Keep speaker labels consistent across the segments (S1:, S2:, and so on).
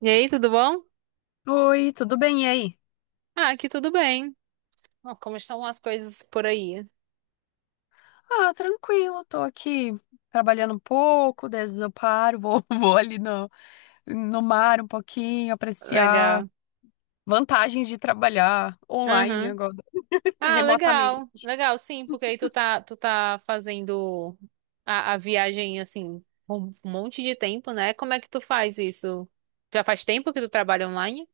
S1: E aí, tudo bom?
S2: Oi, tudo bem? E aí?
S1: Ah, aqui tudo bem. Ó, como estão as coisas por aí?
S2: Ah, tranquilo, tô aqui trabalhando um pouco, daí às vezes eu paro, vou, vou ali no mar um pouquinho, apreciar
S1: Legal.
S2: vantagens de trabalhar online
S1: Aham.
S2: agora,
S1: Ah, legal.
S2: remotamente.
S1: Legal, sim, porque aí tu tá fazendo a viagem, assim, um monte de tempo, né? Como é que tu faz isso? Já faz tempo que tu trabalha online?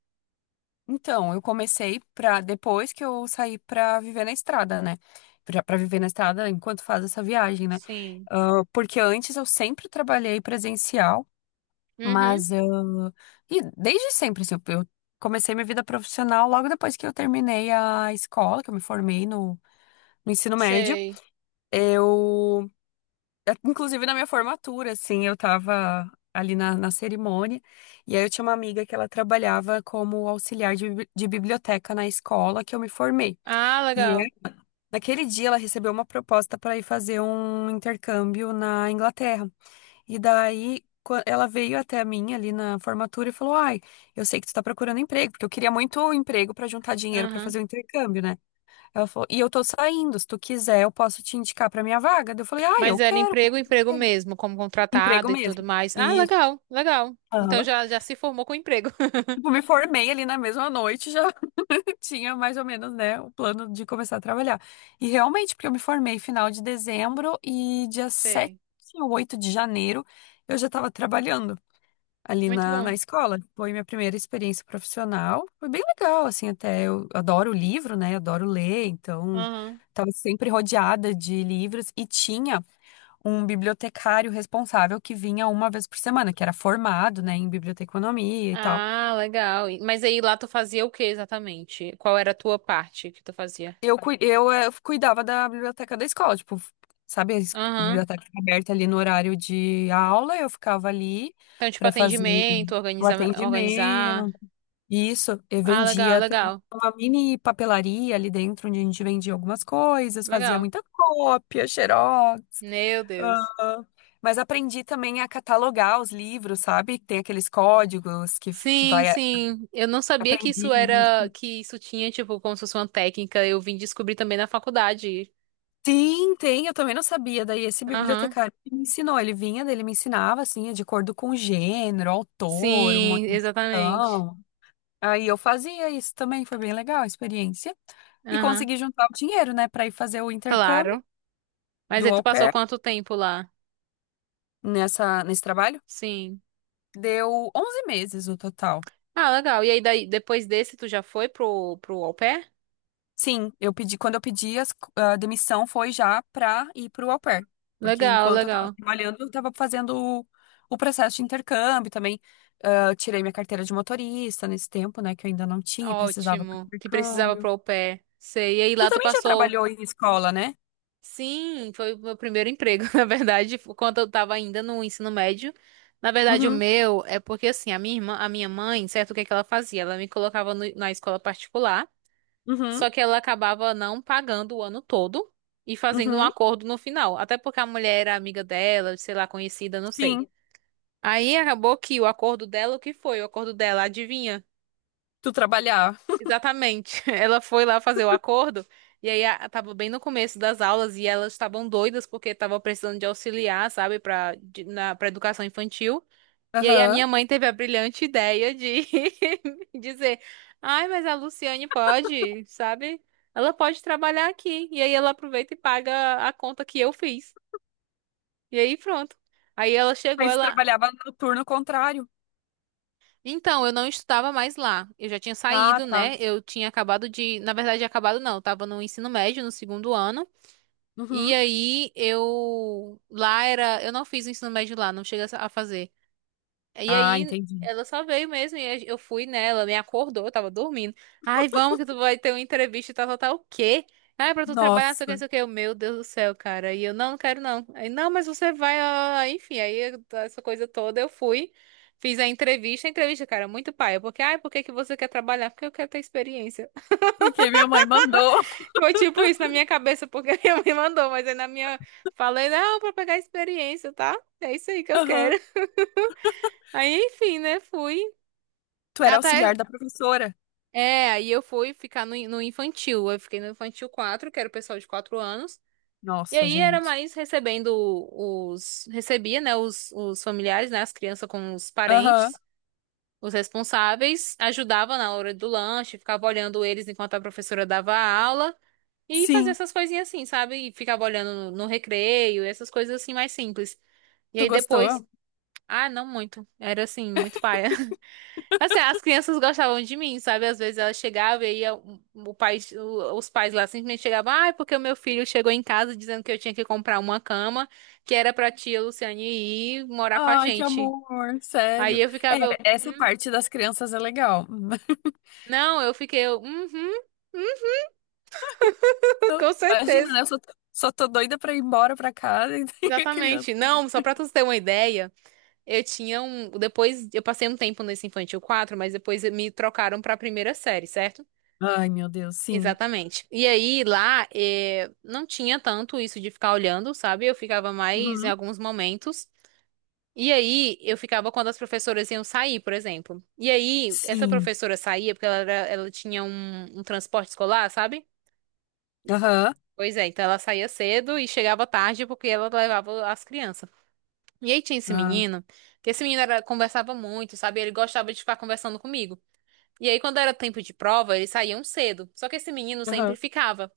S2: Então, eu comecei pra, depois que eu saí pra viver na estrada, né? Pra viver na estrada enquanto faz essa viagem, né?
S1: Sim.
S2: Ah, porque antes eu sempre trabalhei presencial.
S1: Uhum,
S2: Mas eu. E desde sempre, assim, eu comecei minha vida profissional logo depois que eu terminei a escola, que eu me formei no ensino médio.
S1: sei.
S2: Eu. Inclusive na minha formatura, assim, eu tava ali na cerimônia. E aí eu tinha uma amiga que ela trabalhava como auxiliar de biblioteca na escola que eu me formei.
S1: Ah,
S2: E
S1: legal.
S2: naquele dia ela recebeu uma proposta para ir fazer um intercâmbio na Inglaterra. E daí ela veio até mim ali na formatura e falou: "Ai, eu sei que tu tá procurando emprego, porque eu queria muito um emprego pra juntar dinheiro pra
S1: Aham.
S2: fazer o intercâmbio, né?" Ela falou: "E eu tô saindo, se tu quiser, eu posso te indicar pra minha vaga." Daí eu falei: "Ai,
S1: Mas
S2: eu
S1: era
S2: quero.
S1: emprego, emprego
S2: É,
S1: mesmo, como
S2: emprego
S1: contratado e tudo
S2: mesmo."
S1: mais. Ah,
S2: Isso.
S1: legal, legal. Então
S2: Aham.
S1: já, já se formou com emprego.
S2: Tipo, me formei ali na mesma noite, já tinha mais ou menos, né, o plano de começar a trabalhar. E realmente, porque eu me formei final de dezembro e dia sete
S1: Sei.
S2: ou oito de janeiro eu já estava trabalhando ali
S1: Muito
S2: na
S1: bom.
S2: escola. Foi minha primeira experiência profissional. Foi bem legal, assim, até eu adoro livro, né? Adoro ler, então
S1: Aham.
S2: estava sempre rodeada de livros e tinha um bibliotecário responsável que vinha uma vez por semana, que era formado, né, em biblioteconomia e tal.
S1: Ah, legal. E- Mas aí lá tu fazia o que exatamente? Qual era a tua parte que tu fazia?
S2: Eu cuidava da biblioteca da escola, tipo, sabe, a
S1: Aham.
S2: biblioteca fica aberta ali no horário de aula, eu ficava ali
S1: Então, tipo,
S2: para fazer
S1: atendimento,
S2: o
S1: organizar, organizar.
S2: atendimento, e isso, eu
S1: Ah, legal,
S2: vendia também
S1: legal.
S2: uma mini papelaria ali dentro, onde a gente vendia algumas coisas, fazia
S1: Legal.
S2: muita cópia, xerox.
S1: Meu Deus.
S2: ah, Mas aprendi também a catalogar os livros, sabe? Tem aqueles códigos que
S1: Sim,
S2: vai.
S1: sim. Eu não sabia que
S2: Aprendi
S1: isso era,
S2: isso.
S1: que isso tinha, tipo, como se fosse uma técnica. Eu vim descobrir também na faculdade.
S2: Sim, tem, eu também não sabia. Daí esse
S1: Aham.
S2: bibliotecário que me ensinou. Ele vinha, daí ele me ensinava, assim, de acordo com o gênero, autor, uma
S1: Sim, exatamente.
S2: edição. Aí eu fazia isso também, foi bem legal a experiência. E
S1: Aham.
S2: consegui juntar o dinheiro, né, pra ir fazer o intercâmbio
S1: Claro. Mas aí
S2: do
S1: tu
S2: au
S1: passou
S2: pair
S1: quanto tempo lá?
S2: nesse trabalho.
S1: Sim.
S2: Deu 11 meses o total.
S1: Ah, legal. E aí daí, depois desse, tu já foi pro, pro au pair?
S2: Sim, eu pedi, quando eu pedi a demissão foi já pra ir pro au pair. Porque
S1: Legal,
S2: enquanto eu tava
S1: legal.
S2: trabalhando, eu tava fazendo o, o processo de intercâmbio também. Ah, eu tirei minha carteira de motorista nesse tempo, né, que eu ainda não tinha e precisava pro
S1: Ótimo. Que precisava
S2: intercâmbio.
S1: pro au pair. Sei. E aí
S2: Tu
S1: lá tu
S2: também já
S1: passou.
S2: trabalhou em escola, né?
S1: Sim, foi o meu primeiro emprego, na verdade, quando eu tava ainda no ensino médio. Na verdade, o
S2: Uhum,
S1: meu é porque assim, a minha irmã, a minha mãe, certo, o que é que ela fazia? Ela me colocava na escola particular,
S2: uhum,
S1: só que ela acabava não pagando o ano todo e fazendo um
S2: uhum.
S1: acordo no final, até porque a mulher era amiga dela, sei lá, conhecida, não sei.
S2: Sim.
S1: Aí acabou que o acordo dela, o que foi? O acordo dela, adivinha?
S2: Tu trabalhar.
S1: Exatamente. Ela foi lá fazer o acordo e aí tava bem no começo das aulas e elas estavam doidas porque estavam precisando de auxiliar, sabe, para educação infantil. E aí a
S2: Aham.
S1: minha mãe teve a brilhante ideia de dizer: "Ai, mas a Luciane pode, sabe? Ela pode trabalhar aqui". E aí ela aproveita e paga a conta que eu fiz. E aí pronto. Aí ela chegou,
S2: Mas
S1: ela
S2: trabalhava no turno contrário.
S1: Então, eu não estudava mais lá. Eu já tinha
S2: Ah,
S1: saído,
S2: tá.
S1: né? Eu tinha acabado de. Na verdade, acabado não. Eu tava no ensino médio, no segundo ano. E
S2: Uhum.
S1: aí, eu. Lá era. Eu não fiz o ensino médio lá, não cheguei a fazer. E
S2: Ah,
S1: aí
S2: entendi.
S1: ela só veio mesmo e eu fui nela, me acordou, eu tava dormindo. Ai, vamos que tu vai ter uma entrevista e tal, tal, tal. O quê? Ai, pra tu trabalhar, não sei o que, não
S2: Nossa,
S1: sei o que. Eu, meu Deus do céu, cara. E eu, não, não quero não. Aí, não, mas você vai, ó, enfim. Aí essa coisa toda eu fui, fiz a entrevista. A entrevista, cara, muito paia. Porque, ai, por que que você quer trabalhar? Porque eu quero ter experiência.
S2: porque minha mãe mandou.
S1: Foi tipo isso na minha cabeça, porque a minha mãe mandou, mas aí na minha. Falei, não, pra pegar experiência, tá? É isso aí que eu quero.
S2: Aham.
S1: Aí, enfim, né, fui.
S2: Tu era
S1: Até
S2: auxiliar da professora.
S1: é, aí eu fui ficar no infantil. Eu fiquei no infantil 4, que era o pessoal de 4 anos. E
S2: Nossa,
S1: aí era
S2: gente.
S1: mais recebendo os. Recebia, né? Os familiares, né? As crianças com os
S2: Aham.
S1: parentes, os responsáveis. Ajudava na hora do lanche, ficava olhando eles enquanto a professora dava a aula. E fazia
S2: Sim.
S1: essas coisinhas assim, sabe? E ficava olhando no recreio, essas coisas assim mais simples. E
S2: Tu
S1: aí depois.
S2: gostou?
S1: Ah, não muito. Era assim, muito paia. Assim, as crianças gostavam de mim, sabe? Às vezes ela chegava e aí o, os pais lá simplesmente chegavam, ah, é porque o meu filho chegou em casa dizendo que eu tinha que comprar uma cama que era pra tia Luciane ir morar com a
S2: Ai, que
S1: gente.
S2: amor,
S1: Aí
S2: sério.
S1: eu
S2: É,
S1: ficava, eu,
S2: essa
S1: "Hum?"
S2: parte das crianças é legal.
S1: Não, eu fiquei, eu, hum,
S2: Não,
S1: com
S2: imagina,
S1: certeza.
S2: né? Eu só, só tô doida pra ir embora pra casa e tem a criança.
S1: Exatamente.
S2: Aí.
S1: Não, só pra tu ter uma ideia, eu tinha um. Depois, eu passei um tempo nesse Infantil 4, mas depois me trocaram pra primeira série, certo?
S2: Ai, meu Deus, sim.
S1: Exatamente. E aí lá não tinha tanto isso de ficar olhando, sabe? Eu ficava mais em
S2: Uhum.
S1: alguns momentos. E aí eu ficava quando as professoras iam sair, por exemplo. E aí essa
S2: Sim.
S1: professora saía porque ela tinha um transporte escolar, sabe?
S2: Aham.
S1: Pois é, então ela saía cedo e chegava tarde porque ela levava as crianças. E aí tinha esse
S2: Ah,
S1: menino, que esse menino conversava muito, sabe? Ele gostava de ficar conversando comigo. E aí quando era tempo de prova, eles saíam cedo. Só que esse menino sempre
S2: aham.
S1: ficava.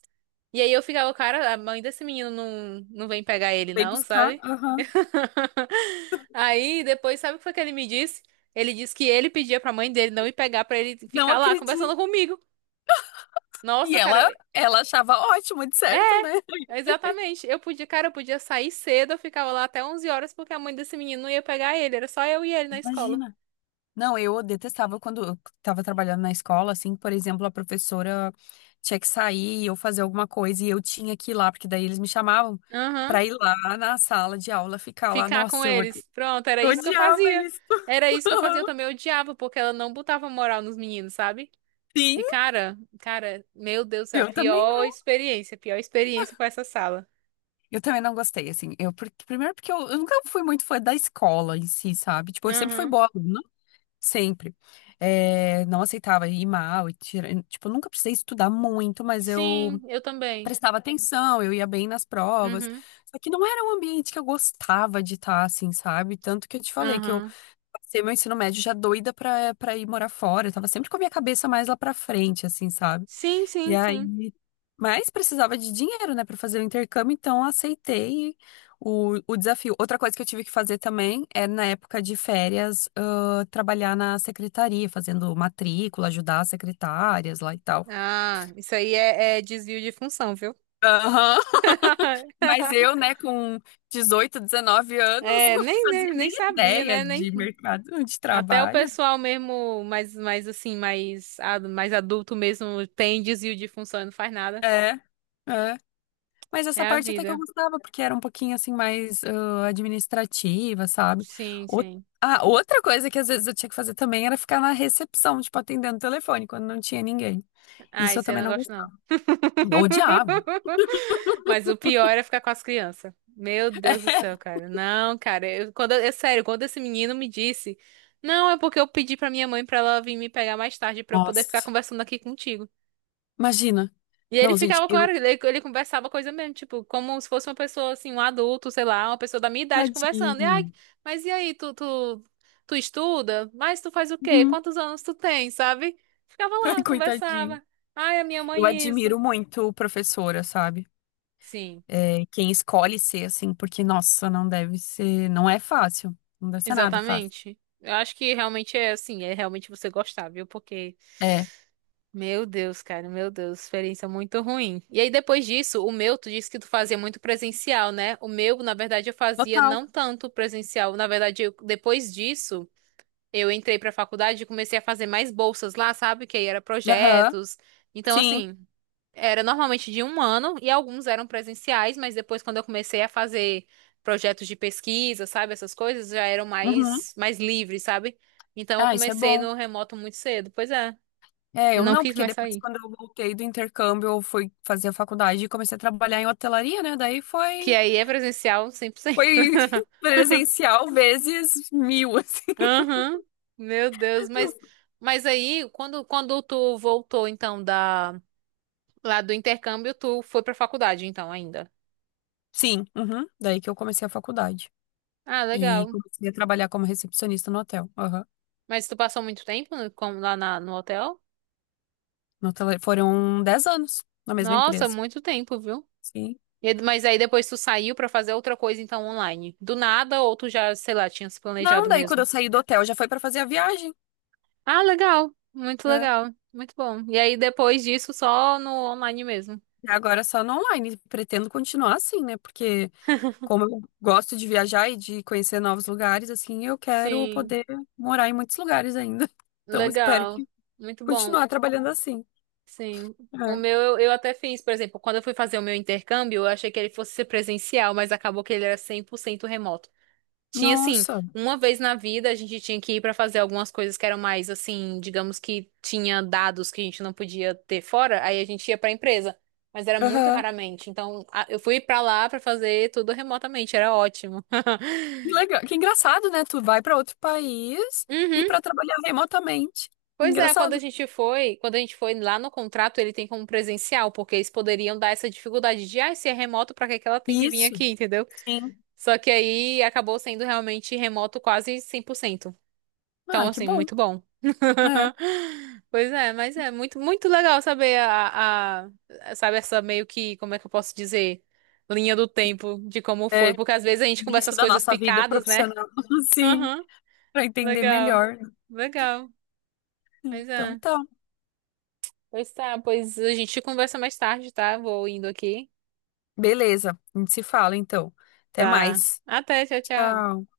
S1: E aí eu ficava, cara, a mãe desse menino não, não vem pegar ele,
S2: Vem
S1: não,
S2: buscar.
S1: sabe?
S2: Aham.
S1: Aí depois, sabe o que foi que ele me disse? Ele disse que ele pedia pra mãe dele não ir pegar pra ele
S2: Não
S1: ficar lá
S2: acredito.
S1: conversando comigo.
S2: E
S1: Nossa, cara,
S2: ela achava ótimo, de certo, né?
S1: exatamente. Eu podia, cara, eu podia sair cedo, eu ficava lá até 11 horas porque a mãe desse menino não ia pegar ele, era só eu e ele na escola.
S2: Imagina. Não, eu detestava quando eu estava trabalhando na escola, assim, por exemplo, a professora tinha que sair ou fazer alguma coisa e eu tinha que ir lá, porque daí eles me chamavam
S1: Aham.
S2: pra ir lá na sala de aula ficar lá.
S1: Ficar com
S2: Nossa, eu odi-
S1: eles. Pronto, era
S2: eu
S1: isso que eu
S2: odiava
S1: fazia.
S2: isso.
S1: Era isso que eu fazia, eu também odiava porque ela não botava moral nos meninos, sabe?
S2: Sim,
S1: E cara, meu Deus do céu,
S2: eu também não.
S1: pior experiência foi essa sala.
S2: Eu também não gostei, assim. Primeiro porque eu nunca fui muito fã da escola em si, sabe? Tipo, eu sempre fui
S1: Aham.
S2: boa aluna. Sempre. É, não aceitava ir mal e tipo, eu nunca precisei estudar muito, mas
S1: Sim,
S2: eu
S1: eu também.
S2: prestava atenção, eu ia bem nas provas.
S1: Uhum.
S2: Só que não era um ambiente que eu gostava de estar, assim, sabe? Tanto que eu te falei que eu
S1: Aham.
S2: passei meu ensino médio já doida pra ir morar fora. Eu tava sempre com a minha cabeça mais lá pra frente, assim, sabe?
S1: Sim,
S2: E
S1: sim,
S2: aí,
S1: sim.
S2: mas precisava de dinheiro, né, para fazer o intercâmbio, então eu aceitei o desafio. Outra coisa que eu tive que fazer também é, na época de férias, trabalhar na secretaria, fazendo matrícula, ajudar as secretárias lá e tal.
S1: Ah, isso aí é desvio de função, viu?
S2: Aham. Mas eu, né, com 18, 19 anos,
S1: É,
S2: não
S1: nem,
S2: fazia
S1: nem, nem
S2: nem
S1: sabia,
S2: ideia
S1: né? Nem...
S2: de mercado de
S1: Até o
S2: trabalho.
S1: pessoal mesmo, mais assim, mais, mais adulto mesmo, tem desvio de função e não faz nada.
S2: É, é. Mas
S1: É
S2: essa
S1: a
S2: parte até que eu
S1: vida.
S2: gostava, porque era um pouquinho assim mais administrativa, sabe?
S1: Sim,
S2: Ou-
S1: sim.
S2: Outra coisa que às vezes eu tinha que fazer também era ficar na recepção, tipo, atendendo o telefone quando não tinha ninguém.
S1: Ah,
S2: Isso eu
S1: isso aí eu
S2: também
S1: não
S2: não
S1: gosto, não.
S2: gostava. Odiava.
S1: Mas o pior é ficar com as crianças. Meu Deus do céu, cara. Não, cara, eu, quando, é sério, quando esse menino me disse, não, é porque eu pedi pra minha mãe pra ela vir me pegar mais tarde pra eu poder ficar
S2: Nossa,
S1: conversando aqui contigo.
S2: imagina.
S1: E ele
S2: Não, gente,
S1: ficava com
S2: eu.
S1: ele, ele conversava coisa mesmo, tipo, como se fosse uma pessoa assim, um adulto, sei lá, uma pessoa da minha idade conversando. E
S2: Tadinho.
S1: ai, mas e aí, tu estuda? Mas tu faz o quê?
S2: Uhum.
S1: Quantos anos tu tem, sabe? Ficava lá,
S2: Coitadinho.
S1: conversava. Ai, a minha
S2: Eu
S1: mãe isso.
S2: admiro muito professora, sabe?
S1: Sim.
S2: É, quem escolhe ser assim, porque, nossa, não deve ser. Não é fácil. Não deve ser nada fácil.
S1: Exatamente. Eu acho que realmente é assim, é realmente você gostar, viu? Porque,
S2: É,
S1: meu Deus, cara, meu Deus, experiência muito ruim. E aí depois disso, o meu, tu disse que tu fazia muito presencial, né? O meu, na verdade, eu fazia
S2: total.
S1: não tanto presencial. Na verdade, depois disso, eu entrei pra faculdade e comecei a fazer mais bolsas lá, sabe? Que aí era
S2: Aham,
S1: projetos. Então,
S2: sim.
S1: assim. Era normalmente de um ano e alguns eram presenciais, mas depois quando eu comecei a fazer projetos de pesquisa, sabe, essas coisas já eram
S2: Uhum.
S1: mais livres, sabe? Então eu
S2: Ah, isso é
S1: comecei
S2: bom.
S1: no remoto muito cedo, pois é,
S2: É,
S1: e
S2: eu
S1: não
S2: não,
S1: quis
S2: porque
S1: mais
S2: depois
S1: sair.
S2: quando eu voltei do intercâmbio, eu fui fazer a faculdade e comecei a trabalhar em hotelaria, né? Daí
S1: Que
S2: foi,
S1: aí é presencial 100%.
S2: foi presencial vezes 1.000, assim.
S1: Aham. Meu Deus, mas mas aí quando tu voltou então da lá do intercâmbio, tu foi pra faculdade então ainda.
S2: Sim, uhum. Daí que eu comecei a faculdade.
S1: Ah,
S2: E
S1: legal.
S2: comecei a trabalhar como recepcionista no hotel. Aham.
S1: Mas tu passou muito tempo no hotel?
S2: No hotel, foram 10 anos na mesma
S1: Nossa,
S2: empresa.
S1: muito tempo, viu?
S2: Sim.
S1: Mas aí depois tu saiu pra fazer outra coisa, então, online. Do nada, ou tu já, sei lá, tinha se
S2: Não,
S1: planejado
S2: daí quando
S1: mesmo.
S2: eu saí do hotel já foi para fazer a viagem,
S1: Ah, legal. Muito
S2: né?
S1: legal. Muito bom. E aí depois disso, só no online mesmo.
S2: E agora é só no online. Pretendo continuar assim, né? Porque como eu gosto de viajar e de conhecer novos lugares, assim, eu quero
S1: Sim,
S2: poder morar em muitos lugares ainda. Então, espero
S1: legal.
S2: que
S1: Muito bom.
S2: continuar trabalhando assim.
S1: Sim. O
S2: É.
S1: meu, eu até fiz, por exemplo, quando eu fui fazer o meu intercâmbio, eu achei que ele fosse ser presencial, mas acabou que ele era 100% remoto. Tinha assim,
S2: Nossa.
S1: uma vez na vida a gente tinha que ir pra fazer algumas coisas que eram mais assim, digamos que tinha dados que a gente não podia ter fora, aí a gente ia pra empresa, mas era muito
S2: Aham.
S1: raramente. Então, eu fui pra lá pra fazer tudo remotamente, era ótimo.
S2: Que legal. Que engraçado, né? Tu vai para outro país e
S1: Uhum.
S2: para trabalhar remotamente.
S1: Pois é, quando a
S2: Engraçado.
S1: gente foi, quando a gente foi lá no contrato, ele tem como presencial, porque eles poderiam dar essa dificuldade de, ah, se é remoto, pra que que ela tem que vir
S2: Isso,
S1: aqui, entendeu?
S2: sim.
S1: Só que aí acabou sendo realmente remoto quase 100%. Então,
S2: Ah, que
S1: assim,
S2: bom.
S1: muito bom.
S2: É.
S1: Pois é, mas é muito, muito legal saber a, sabe, essa meio que, como é que eu posso dizer, linha do tempo de como
S2: É
S1: foi, porque às vezes a gente conversa
S2: início
S1: as
S2: da
S1: coisas
S2: nossa vida
S1: picadas, né?
S2: profissional, sim,
S1: Aham,
S2: para entender
S1: legal,
S2: melhor.
S1: legal, mas
S2: Então
S1: é.
S2: tá.
S1: Pois tá, pois a gente conversa mais tarde, tá? Vou indo aqui.
S2: Beleza. A gente se fala então. Até
S1: Tá.
S2: mais.
S1: Até, tchau, tchau.
S2: Tchau.